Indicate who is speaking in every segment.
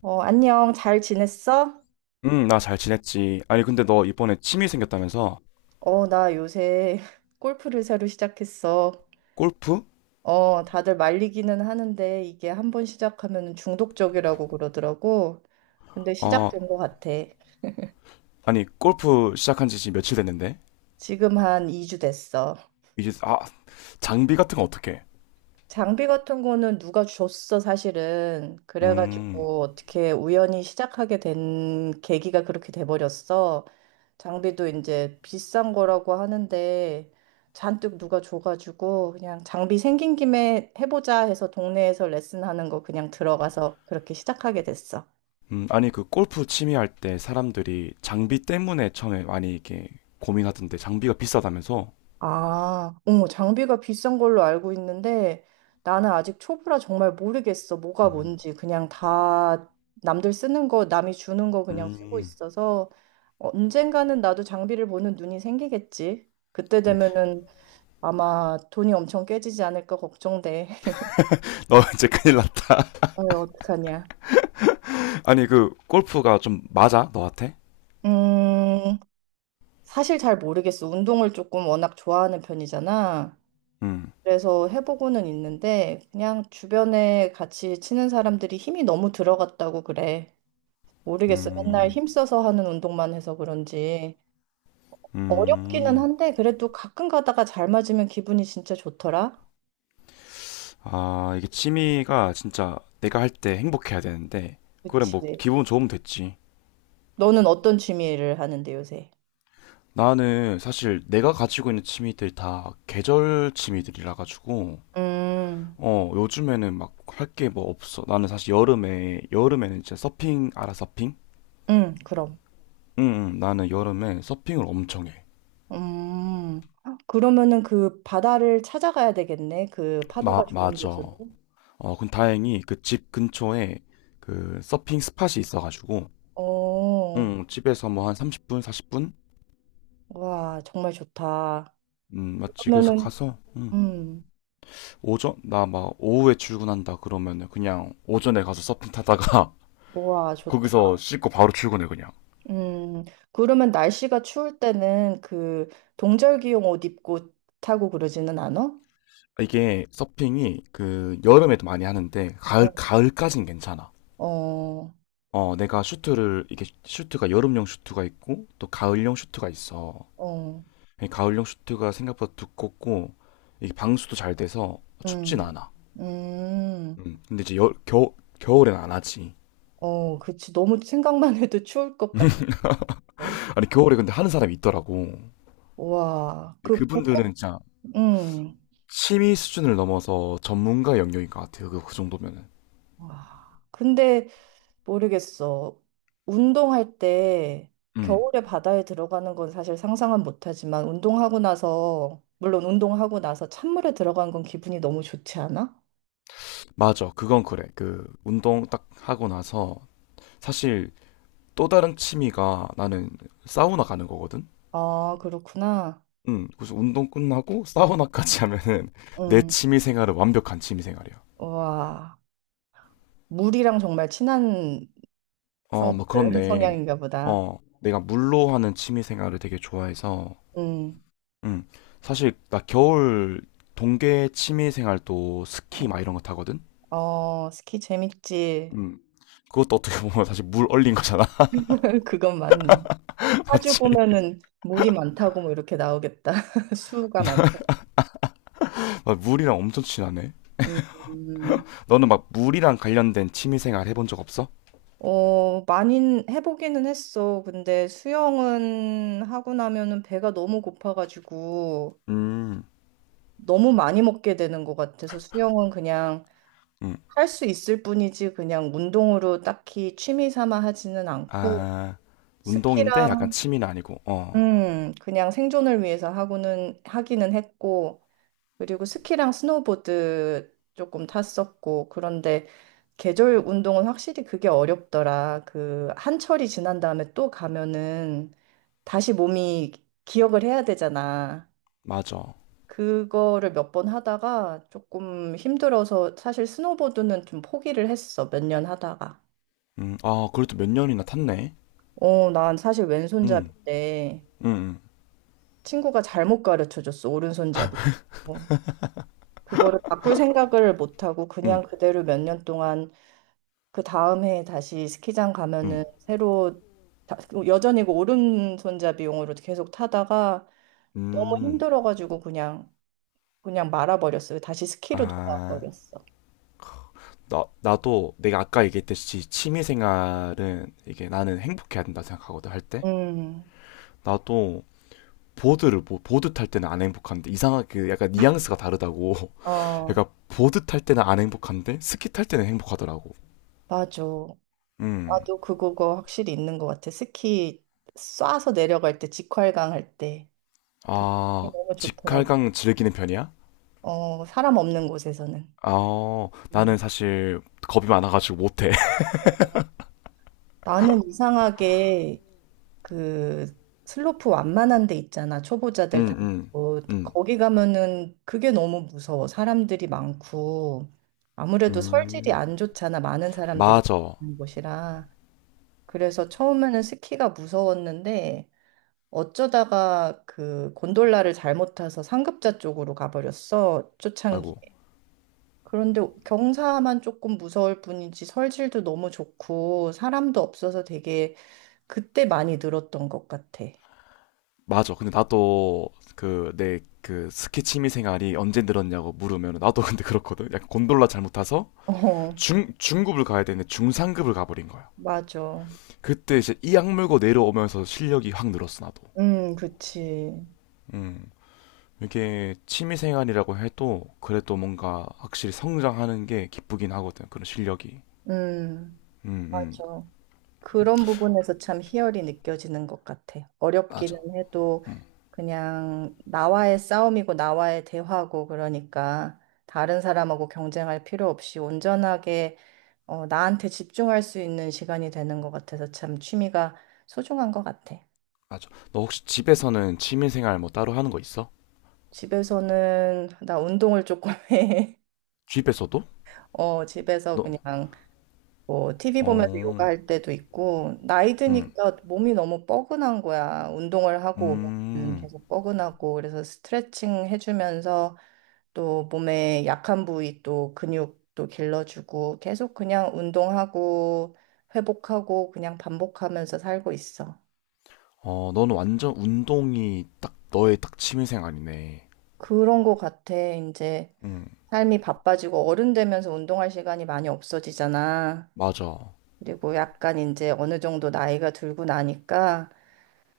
Speaker 1: 안녕. 잘 지냈어?
Speaker 2: 나 잘 지냈지. 아니, 근데 너 이번에 취미 생겼다면서?
Speaker 1: 나 요새 골프를 새로 시작했어.
Speaker 2: 골프?
Speaker 1: 다들 말리기는 하는데 이게 한번 시작하면 중독적이라고 그러더라고. 근데
Speaker 2: 아,
Speaker 1: 시작된 것 같아.
Speaker 2: 아니, 골프 시작한 지 지금 며칠 됐는데?
Speaker 1: 지금 한 2주 됐어.
Speaker 2: 이제, 아, 장비 같은 거 어떻게?
Speaker 1: 장비 같은 거는 누가 줬어, 사실은.
Speaker 2: 음,
Speaker 1: 그래가지고 어떻게 우연히 시작하게 된 계기가 그렇게 돼버렸어. 장비도 이제 비싼 거라고 하는데 잔뜩 누가 줘가지고 그냥 장비 생긴 김에 해보자 해서 동네에서 레슨하는 거 그냥 들어가서 그렇게 시작하게 됐어.
Speaker 2: 아니, 그 골프 취미 할 때 사람들이 장비 때문에 처음에 많이 이렇게 고민하던데, 장비가 비싸다면서?
Speaker 1: 아, 어, 장비가 비싼 걸로 알고 있는데 나는 아직 초보라 정말 모르겠어. 뭐가
Speaker 2: 음,
Speaker 1: 뭔지. 그냥 다 남들 쓰는 거, 남이 주는 거 그냥 쓰고
Speaker 2: 음,
Speaker 1: 있어서 언젠가는 나도 장비를 보는 눈이 생기겠지. 그때
Speaker 2: 음.
Speaker 1: 되면은 아마 돈이 엄청 깨지지 않을까 걱정돼.
Speaker 2: 너 이제 큰일 났다.
Speaker 1: 어, 어떡하냐.
Speaker 2: 아니, 그, 골프가 좀 맞아? 너한테?
Speaker 1: 음, 사실 잘 모르겠어. 운동을 조금 워낙 좋아하는 편이잖아.
Speaker 2: 음,
Speaker 1: 그래서 해보고는 있는데 그냥 주변에 같이 치는 사람들이 힘이 너무 들어갔다고 그래. 모르겠어. 맨날
Speaker 2: 음,
Speaker 1: 힘써서 하는 운동만 해서 그런지 어렵기는
Speaker 2: 음.
Speaker 1: 한데 그래도 가끔 가다가 잘 맞으면 기분이 진짜 좋더라.
Speaker 2: 아, 이게 취미가 진짜 내가 할 때 행복해야 되는데, 그래,
Speaker 1: 그치.
Speaker 2: 뭐, 기분 좋으면 됐지.
Speaker 1: 너는 어떤 취미를 하는데 요새?
Speaker 2: 나는 사실 내가 가지고 있는 취미들 다 계절 취미들이라 가지고,
Speaker 1: 음,
Speaker 2: 어, 요즘에는 막 할 게 뭐 없어. 나는 사실 여름에는 진짜 서핑, 알아, 서핑?
Speaker 1: 그럼.
Speaker 2: 응, 응, 나는 여름에 서핑을 엄청 해.
Speaker 1: 음, 그러면은 그 바다를 찾아가야 되겠네. 그 파도가
Speaker 2: 마,
Speaker 1: 좋은
Speaker 2: 맞아.
Speaker 1: 곳으로.
Speaker 2: 어, 근 다행히 그 집 근처에 그 서핑 스팟이 있어가지고,
Speaker 1: 어,
Speaker 2: 응, 집에서 뭐 한 30분, 40분?
Speaker 1: 와, 정말 좋다.
Speaker 2: 맞지. 그래서
Speaker 1: 그러면은,
Speaker 2: 가서, 응.
Speaker 1: 음.
Speaker 2: 오전 나 막 오후에 출근한다 그러면은 그냥 오전에 가서 서핑 타다가
Speaker 1: 우와, 좋다.
Speaker 2: 거기서 씻고 바로 출근해 그냥.
Speaker 1: 음, 그러면 날씨가 추울 때는 그 동절기용 옷 입고 타고 그러지는 않아?
Speaker 2: 이게 서핑이 그 여름에도 많이 하는데 가을
Speaker 1: 어,
Speaker 2: 가을까진 괜찮아.
Speaker 1: 어,
Speaker 2: 어 내가 슈트를 이게 슈트가 여름용 슈트가 있고 또 가을용 슈트가 있어.
Speaker 1: 어,
Speaker 2: 이 가을용 슈트가 생각보다 두껍고 이게 방수도 잘 돼서 춥진
Speaker 1: 음,
Speaker 2: 않아.
Speaker 1: 음,
Speaker 2: 근데 이제 겨울엔 안 하지.
Speaker 1: 어, 그치. 너무 생각만 해도 추울 것 같아.
Speaker 2: 아니 겨울에 근데 하는 사람이 있더라고. 근데
Speaker 1: 우와, 그
Speaker 2: 그분들은
Speaker 1: 벚꽃,
Speaker 2: 진짜
Speaker 1: 음,
Speaker 2: 취미 수준을 넘어서 전문가 영역인 것 같아요. 그 정도면은.
Speaker 1: 와. 근데 모르겠어. 운동할 때
Speaker 2: 음,
Speaker 1: 겨울에 바다에 들어가는 건 사실 상상은 못하지만 운동하고 나서 물론 운동하고 나서 찬물에 들어간 건 기분이 너무 좋지 않아?
Speaker 2: 맞아. 그건 그래. 그, 운동 딱 하고 나서, 사실 또 다른 취미가 나는 사우나 가는 거거든?
Speaker 1: 아, 그렇구나.
Speaker 2: 그래서 운동 끝나고 사우나까지 하면은 내
Speaker 1: 응.
Speaker 2: 취미 생활은 완벽한 취미 생활이야.
Speaker 1: 와, 물이랑 정말 친한
Speaker 2: 어,
Speaker 1: 성,
Speaker 2: 뭐
Speaker 1: 그
Speaker 2: 그런데,
Speaker 1: 성향인가 보다.
Speaker 2: 어, 내가 물로 하는 취미 생활을 되게 좋아해서,
Speaker 1: 응.
Speaker 2: 음, 사실 나 겨울 동계 취미 생활도 스키
Speaker 1: 어,
Speaker 2: 막 이런 거 타거든?
Speaker 1: 어, 스키 재밌지.
Speaker 2: 음, 그것도 어떻게 보면 사실 물 얼린 거잖아.
Speaker 1: 그건 맞네. 파주
Speaker 2: 맞지?
Speaker 1: 보면은 물이 많다고 뭐 이렇게 나오겠다. 수가 많다.
Speaker 2: 아, 물이랑 엄청 친하네.
Speaker 1: 음.
Speaker 2: 너는 막 물이랑 관련된 취미생활 해본 적 없어?
Speaker 1: 어, 많이 해보기는 했어. 근데 수영은 하고 나면은 배가 너무 고파가지고
Speaker 2: 음,
Speaker 1: 너무 많이 먹게 되는 것 같아서 수영은 그냥
Speaker 2: 음.
Speaker 1: 할 수 있을 뿐이지 그냥 운동으로 딱히 취미 삼아 하지는 않고
Speaker 2: 아, 운동인데 약간
Speaker 1: 스키랑,
Speaker 2: 취미는 아니고. 어,
Speaker 1: 그냥 생존을 위해서 하고는 하기는 했고 그리고 스키랑 스노보드 조금 탔었고 그런데 계절 운동은 확실히 그게 어렵더라. 그 한철이 지난 다음에 또 가면은 다시 몸이 기억을 해야 되잖아.
Speaker 2: 맞아.
Speaker 1: 그거를 몇 번 하다가 조금 힘들어서 사실 스노보드는 좀 포기를 했어. 몇 년 하다가.
Speaker 2: 아, 그래도 몇 년이나 탔네.
Speaker 1: 어, 난 사실
Speaker 2: 음,
Speaker 1: 왼손잡이인데
Speaker 2: 음,
Speaker 1: 친구가 잘못 가르쳐 줬어. 오른손잡이. 어, 그거를 바꿀 생각을 못 하고 그냥
Speaker 2: 음,
Speaker 1: 그대로 몇 년 동안 그 다음 해에 다시 스키장
Speaker 2: 음,
Speaker 1: 가면은
Speaker 2: 음.
Speaker 1: 새로 다- 여전히 그 오른손잡이용으로 계속 타다가 너무
Speaker 2: 음.
Speaker 1: 힘들어가지고 그냥 말아버렸어요. 다시 스키로
Speaker 2: 아,
Speaker 1: 돌아버렸어.
Speaker 2: 나도 내가 아까 얘기했듯이 취미생활은 이게 나는 행복해야 된다 생각하거든, 할 때.
Speaker 1: 음,
Speaker 2: 나도 뭐, 보드 탈 때는 안 행복한데 이상하게 약간 뉘앙스가 다르다고.
Speaker 1: 어,
Speaker 2: 그러니까 보드 탈 때는 안 행복한데 스키 탈 때는 행복하더라고.
Speaker 1: 맞아.
Speaker 2: 음.
Speaker 1: 나도 그거 확실히 있는 것 같아. 스키 쏴서 내려갈 때 직활강 할 때. 그게
Speaker 2: 아,
Speaker 1: 너무 좋더라고.
Speaker 2: 직할강 즐기는 편이야?
Speaker 1: 어, 사람 없는 곳에서는.
Speaker 2: 아,
Speaker 1: 음.
Speaker 2: 나는 사실 겁이 많아가지고 못해.
Speaker 1: 나는 이상하게 그 슬로프 완만한 데 있잖아.
Speaker 2: 음,
Speaker 1: 초보자들 다.
Speaker 2: 음,
Speaker 1: 어,
Speaker 2: 음,
Speaker 1: 거기 가면은 그게 너무 무서워. 사람들이 많고 아무래도 설질이
Speaker 2: 음.
Speaker 1: 안 좋잖아. 많은 사람들이
Speaker 2: 맞아.
Speaker 1: 있는 곳이라. 그래서 처음에는 스키가 무서웠는데 어쩌다가 그 곤돌라를 잘못 타서 상급자 쪽으로 가버렸어.
Speaker 2: 아이고,
Speaker 1: 초창기에. 그런데 경사만 조금 무서울 뿐이지 설질도 너무 좋고 사람도 없어서 되게 그때 많이 늘었던 것 같아.
Speaker 2: 맞아. 근데 나도 그 내 그 스키 취미 생활이 언제 늘었냐고 물으면 나도 근데 그렇거든. 약간 곤돌라 잘못 타서
Speaker 1: 어.
Speaker 2: 중 중급을 가야 되는데 중상급을 가버린 거야.
Speaker 1: 맞아.
Speaker 2: 그때 이제 이악 물고 내려오면서 실력이 확 늘었어 나도.
Speaker 1: 그치.
Speaker 2: 음. 이게 취미생활이라고 해도 그래도 뭔가 확실히 성장하는 게 기쁘긴 하거든. 그런 실력이.
Speaker 1: 음,
Speaker 2: 음, 음.
Speaker 1: 맞아. 그런 부분에서 참 희열이 느껴지는 것 같아. 어렵기는
Speaker 2: 맞아.
Speaker 1: 해도
Speaker 2: 음,
Speaker 1: 그냥 나와의 싸움이고 나와의 대화고 그러니까 다른 사람하고 경쟁할 필요 없이 온전하게 어, 나한테 집중할 수 있는 시간이 되는 것 같아서 참 취미가 소중한 것 같아.
Speaker 2: 맞아. 너 혹시 집에서는 취미생활 뭐 따로 하는 거 있어?
Speaker 1: 집에서는 나 운동을 조금 해.
Speaker 2: 집에서도?
Speaker 1: 어, 집에서
Speaker 2: 너,
Speaker 1: 그냥 뭐 TV 보면서
Speaker 2: 어,
Speaker 1: 요가할 때도 있고 나이
Speaker 2: 음,
Speaker 1: 드니까 몸이 너무 뻐근한 거야. 운동을 하고 오면
Speaker 2: 음.
Speaker 1: 계속 뻐근하고 그래서 스트레칭 해주면서 또 몸에 약한 부위 또 근육도 길러주고 계속 그냥 운동하고 회복하고 그냥 반복하면서 살고 있어.
Speaker 2: 어, 너는 완전 운동이 딱 너의 딱 취미생활이네.
Speaker 1: 그런 거 같아. 이제
Speaker 2: 음,
Speaker 1: 삶이 바빠지고 어른 되면서 운동할 시간이 많이 없어지잖아.
Speaker 2: 맞아.
Speaker 1: 그리고 약간 이제 어느 정도 나이가 들고 나니까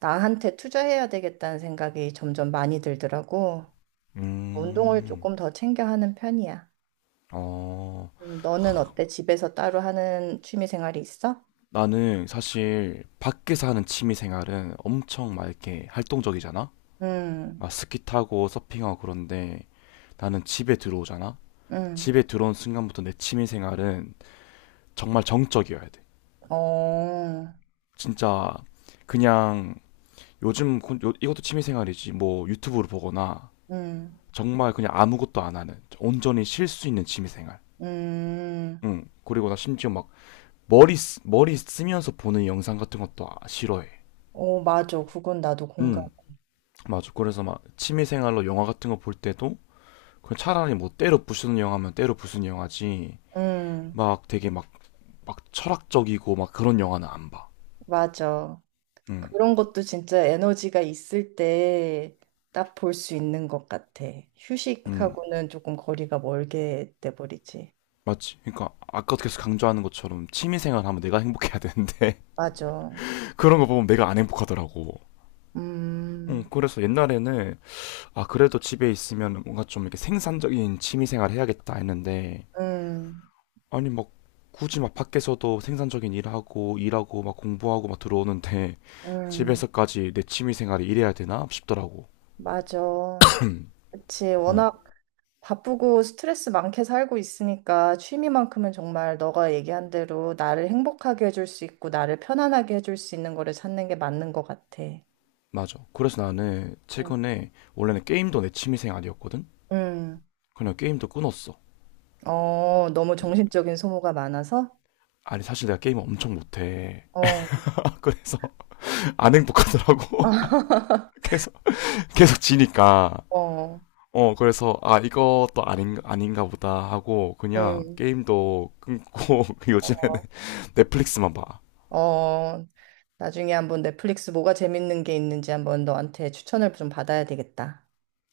Speaker 1: 나한테 투자해야 되겠다는 생각이 점점 많이 들더라고. 운동을
Speaker 2: 음,
Speaker 1: 조금 더 챙겨 하는 편이야.
Speaker 2: 어.
Speaker 1: 너는 어때? 집에서 따로 하는 취미 생활이 있어?
Speaker 2: 나는 사실 밖에서 하는 취미생활은 엄청 막 이렇게 활동적이잖아?
Speaker 1: 음,
Speaker 2: 막 스키 타고 서핑하고 그런데 나는 집에 들어오잖아?
Speaker 1: 음,
Speaker 2: 집에 들어온 순간부터 내 취미 생활은 정말 정적이어야 돼.
Speaker 1: 어,
Speaker 2: 진짜 그냥 요즘 이것도 취미 생활이지. 뭐 유튜브를 보거나
Speaker 1: 음,
Speaker 2: 정말 그냥 아무것도 안 하는 온전히 쉴 수 있는 취미 생활.
Speaker 1: 음,
Speaker 2: 응. 그리고 나 심지어 막 머리 쓰면서 보는 영상 같은 것도 싫어해.
Speaker 1: 오, 맞아. 그건 나도 공감.
Speaker 2: 응. 맞아. 그래서 막 취미 생활로 영화 같은 거 볼 때도 그냥 차라리 뭐 때로 부수는 영화면 때로 부수는 영화지.
Speaker 1: 음,
Speaker 2: 막 되게 막 철학적이고 막 그런 영화는 안 봐.
Speaker 1: 맞아.
Speaker 2: 음,
Speaker 1: 그런 것도 진짜 에너지가 있을 때 딱 볼 수 있는 것 같아.
Speaker 2: 음,
Speaker 1: 휴식하고는 조금 거리가 멀게 돼버리지.
Speaker 2: 맞지. 그러니까 아까 계속 강조하는 것처럼 취미생활 하면 내가 행복해야 되는데
Speaker 1: 맞아.
Speaker 2: 그런 거 보면 내가 안 행복하더라고.
Speaker 1: 음.
Speaker 2: 그래서 옛날에는 아 그래도 집에 있으면 뭔가 좀 이렇게 생산적인 취미생활 해야겠다 했는데
Speaker 1: 음,
Speaker 2: 아니 막 굳이 막 밖에서도 생산적인 일하고 일하고 막 공부하고 막 들어오는데
Speaker 1: 음,
Speaker 2: 집에서까지 내 취미생활이 이래야 되나 싶더라고.
Speaker 1: 맞아. 그치.
Speaker 2: 음,
Speaker 1: 워낙 바쁘고 스트레스 많게 살고 있으니까 취미만큼은 정말 너가 얘기한 대로 나를 행복하게 해줄 수 있고 나를 편안하게 해줄 수 있는 거를 찾는 게 맞는 것 같아.
Speaker 2: 맞아. 그래서 나는
Speaker 1: 음,
Speaker 2: 최근에 원래는 게임도 내 취미생활이었거든.
Speaker 1: 음.
Speaker 2: 그냥 게임도 끊었어.
Speaker 1: 어, 너무 정신적인 소모가 많아서?
Speaker 2: 아니 사실 내가 게임을 엄청 못해.
Speaker 1: 어,
Speaker 2: 그래서 안 행복하더라고. 계속 계속 지니까.
Speaker 1: 어,
Speaker 2: 어 그래서 아 이것도 아닌가 보다 하고 그냥
Speaker 1: 음,
Speaker 2: 게임도 끊고 요즘에는
Speaker 1: 어,
Speaker 2: 넷플릭스만 봐.
Speaker 1: 어. 나중에 한번 넷플릭스 뭐가 재밌는 게 있는지 한번 너한테 추천을 좀 받아야 되겠다.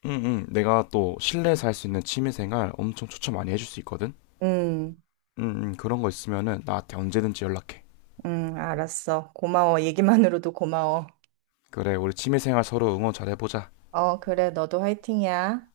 Speaker 2: 응응 내가 또 실내에서 할 수 있는 취미생활 엄청 추천 많이 해줄 수 있거든.
Speaker 1: 음.
Speaker 2: 응응 그런 거 있으면은 나한테 언제든지 연락해.
Speaker 1: 응, 알았어. 고마워. 얘기만으로도 고마워.
Speaker 2: 그래 우리 취미생활 서로 응원 잘 해보자.
Speaker 1: 어, 그래, 너도 화이팅이야.